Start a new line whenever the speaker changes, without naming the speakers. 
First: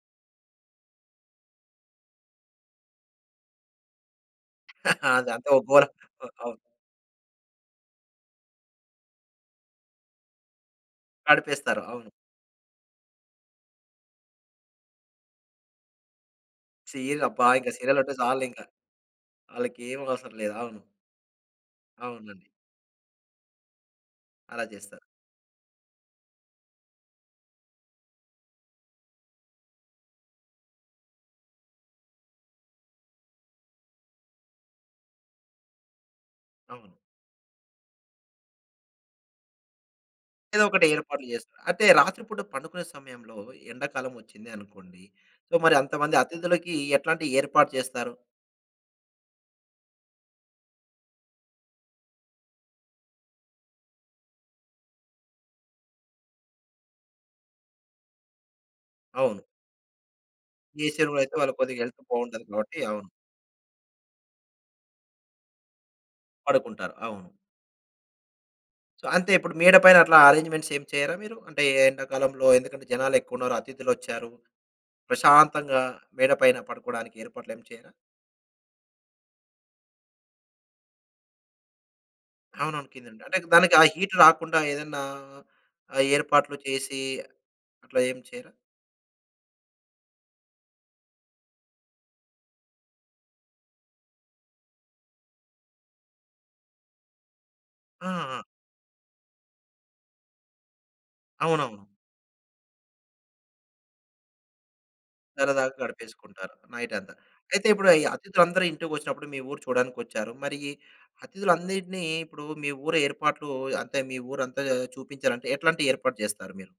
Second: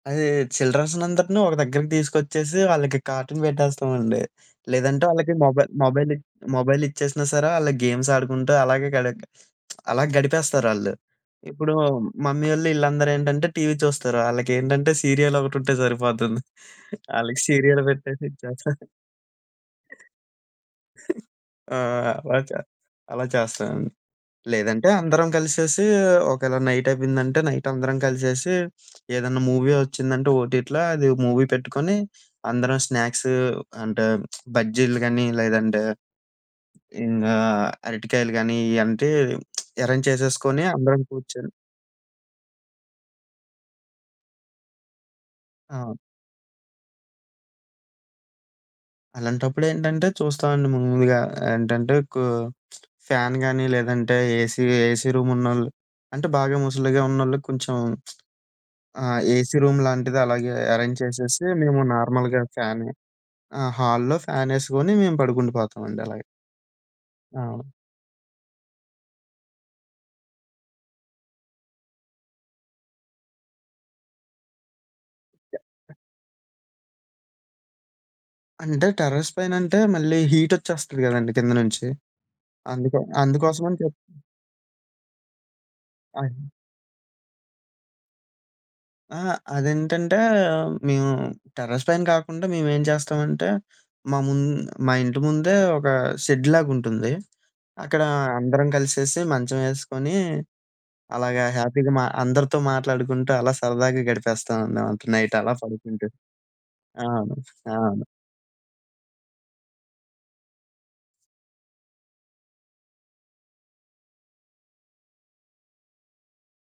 అది చిల్డ్రన్స్‌నందరిని ఒక దగ్గరకి తీసుకొచ్చేసి వాళ్ళకి కార్టూన్ పెట్టేస్తామండి. లేదంటే వాళ్ళకి
అదంతా ఓ
మొబై
గోల
మొబైల్,
ఓహ్! అవును.
మొబైల్ ఇచ్చేసినా సరే వాళ్ళకి గేమ్స్ ఆడుకుంటూ అలాగే గడ అలా గడిపేస్తారళ్ళు. ఇప్పుడు
నడిపేస్తారు. అవును.
మమ్మీవోళ్ళు వీళ్ళందరూ ఏంటంటే, టీవీ చూస్తారు. వాళ్ళకేంటంటే సీరియల్ ఒకటి ఉంటే సరిపోతుంది.
సీరియల్
వాళ్ళకి
అబ్బా! ఇంక
సీరియల్
సీరియ‌లోటే
పెట్టేసి
చాలింకా.
ఇచ్చేస్తా.
వాళ్ళకేం అవసరం లేదు. అవును.
ఆ!
అవునండి.
అలా‌చా అలా చేస్తాను.
అలా
లేదంటే
చేస్తారు.
అందరం కలిసేసి ఒకవేళ నైట్ అయిపోయిందంటే, నైట్ అందరం కలిసేసి ఏదన్నా మూవీ వచ్చిందంటే ఒటిట్లా అది మూవీ పెట్టుకొని అందరం స్నాక్సు అంటే బజ్జీలు కాని, లేదంటే
అవును.
ఇంకా అరటికాయలు గాని, ఇయంటే ఎరేంజ్
ఏదో
చేసేసుకొని
ఒకటి
అందరం
ఏర్పాట్లు
కూర్చొని
చేస్తారు. అంటే రాత్రి పూట పండుకునే సమయంలో ఎండాకాలం వచ్చింది అనుకోండి. సో, మరి అంత
అవును.
మంది అతిథులకి ఎట్లాంటి ఏర్పాటు చేస్తారు?
అలాంటప్పుడు ఏంటంటే చూస్తామండి మమ్ములుగా ఏంటంటే కు ఫ్యాన్ కానీ, లేదంటే ఏసీ, ఏసీ రూమున్నోళ్ళు, అంటే బాగా ముసలిగా ఉన్నోళ్ళు కొంచెం ఆ
అవును.
ఏసీ రూమ్ లాంటిది అలాగే
ఈ
ఏరేంజ్
చెరువులయితే
చేసేసి
వాళ్ళకొద్దిగా
మేము
హెల్త్
నార్మల్‌‌గా
బావుంటది కాబట్టి
ఫ్యానె,
అవును.
ఆ! హాల్లో ఫ్యాన్ ఎసుకొని మేము పడుకుండి పోతామండి అలా‌గా.
పడుకుంటారు. అవును.
అవును.
అంతే ఇప్పుడు మేడ పైన అట్లా అరేంజ్మెంట్స్ ఏమి చేయరా మీరు? అంటే ఎండాకాలంలో ఎందుకంటే, జనాలేక్కువున్నారు. అతిథులోచ్చారు. ప్రశాంతంగా మేడ పైన పడుకోవడానికి ఏర్పాట్లు ఏమి చేయరా?
అంటే టెర్రస్ పైనంటే మళ్ళీ హీట్ వచ్చేస్తది కదండీ కింద నుంచి?
అవునవును.
అందు‌కే,
కిందనంటే అంటే ఇంక దానికి
అందుకోసమని‌
ఆ
చెప్పి
హీట్ రాకుండా ఏదన్నా
[unintelligible]
ఏర్పాట్లు చేసి అట్లా ఏం చేయరా?
ఆ! అదేంటంటే మేము టెర్రస్‌ పైన కాకుండా మే‌మేం చేస్తామంటే, మా ముం మా ఇంటి ముందే ఒక షెడ్‌లాగా ఉంటుంది. అక్కడ
ఆ! ఆ!
అందరం కలిసేసి మంచం ఎసుకొని అలాగా
అవునవును.
హ్యాపీగా మా అందరితో మాట్లాడుకుంటూ, అలా సరదాగా గడిపేస్తాం న నైట్ అలా
సరదాగా
పడుకుం‌టూ.
గడిపేసుకుంటారు నైటంతా.
అవును.
అయితే ఇప్పు‌డు ఈ
అవును.
అతిథులందరూ ఇంటికొచ్చినప్పుడు మీ ఊరు చూడడానికి వచ్చారు. మరి అతిథులన్నిటిని ఇప్పుడు మీ ఊరు ఏర్పాట్లు అంటే మీ ఊరంతా చూపించాలంటే ఎట్లాంటి ఏర్పాట్లు చేస్తారు మీరు?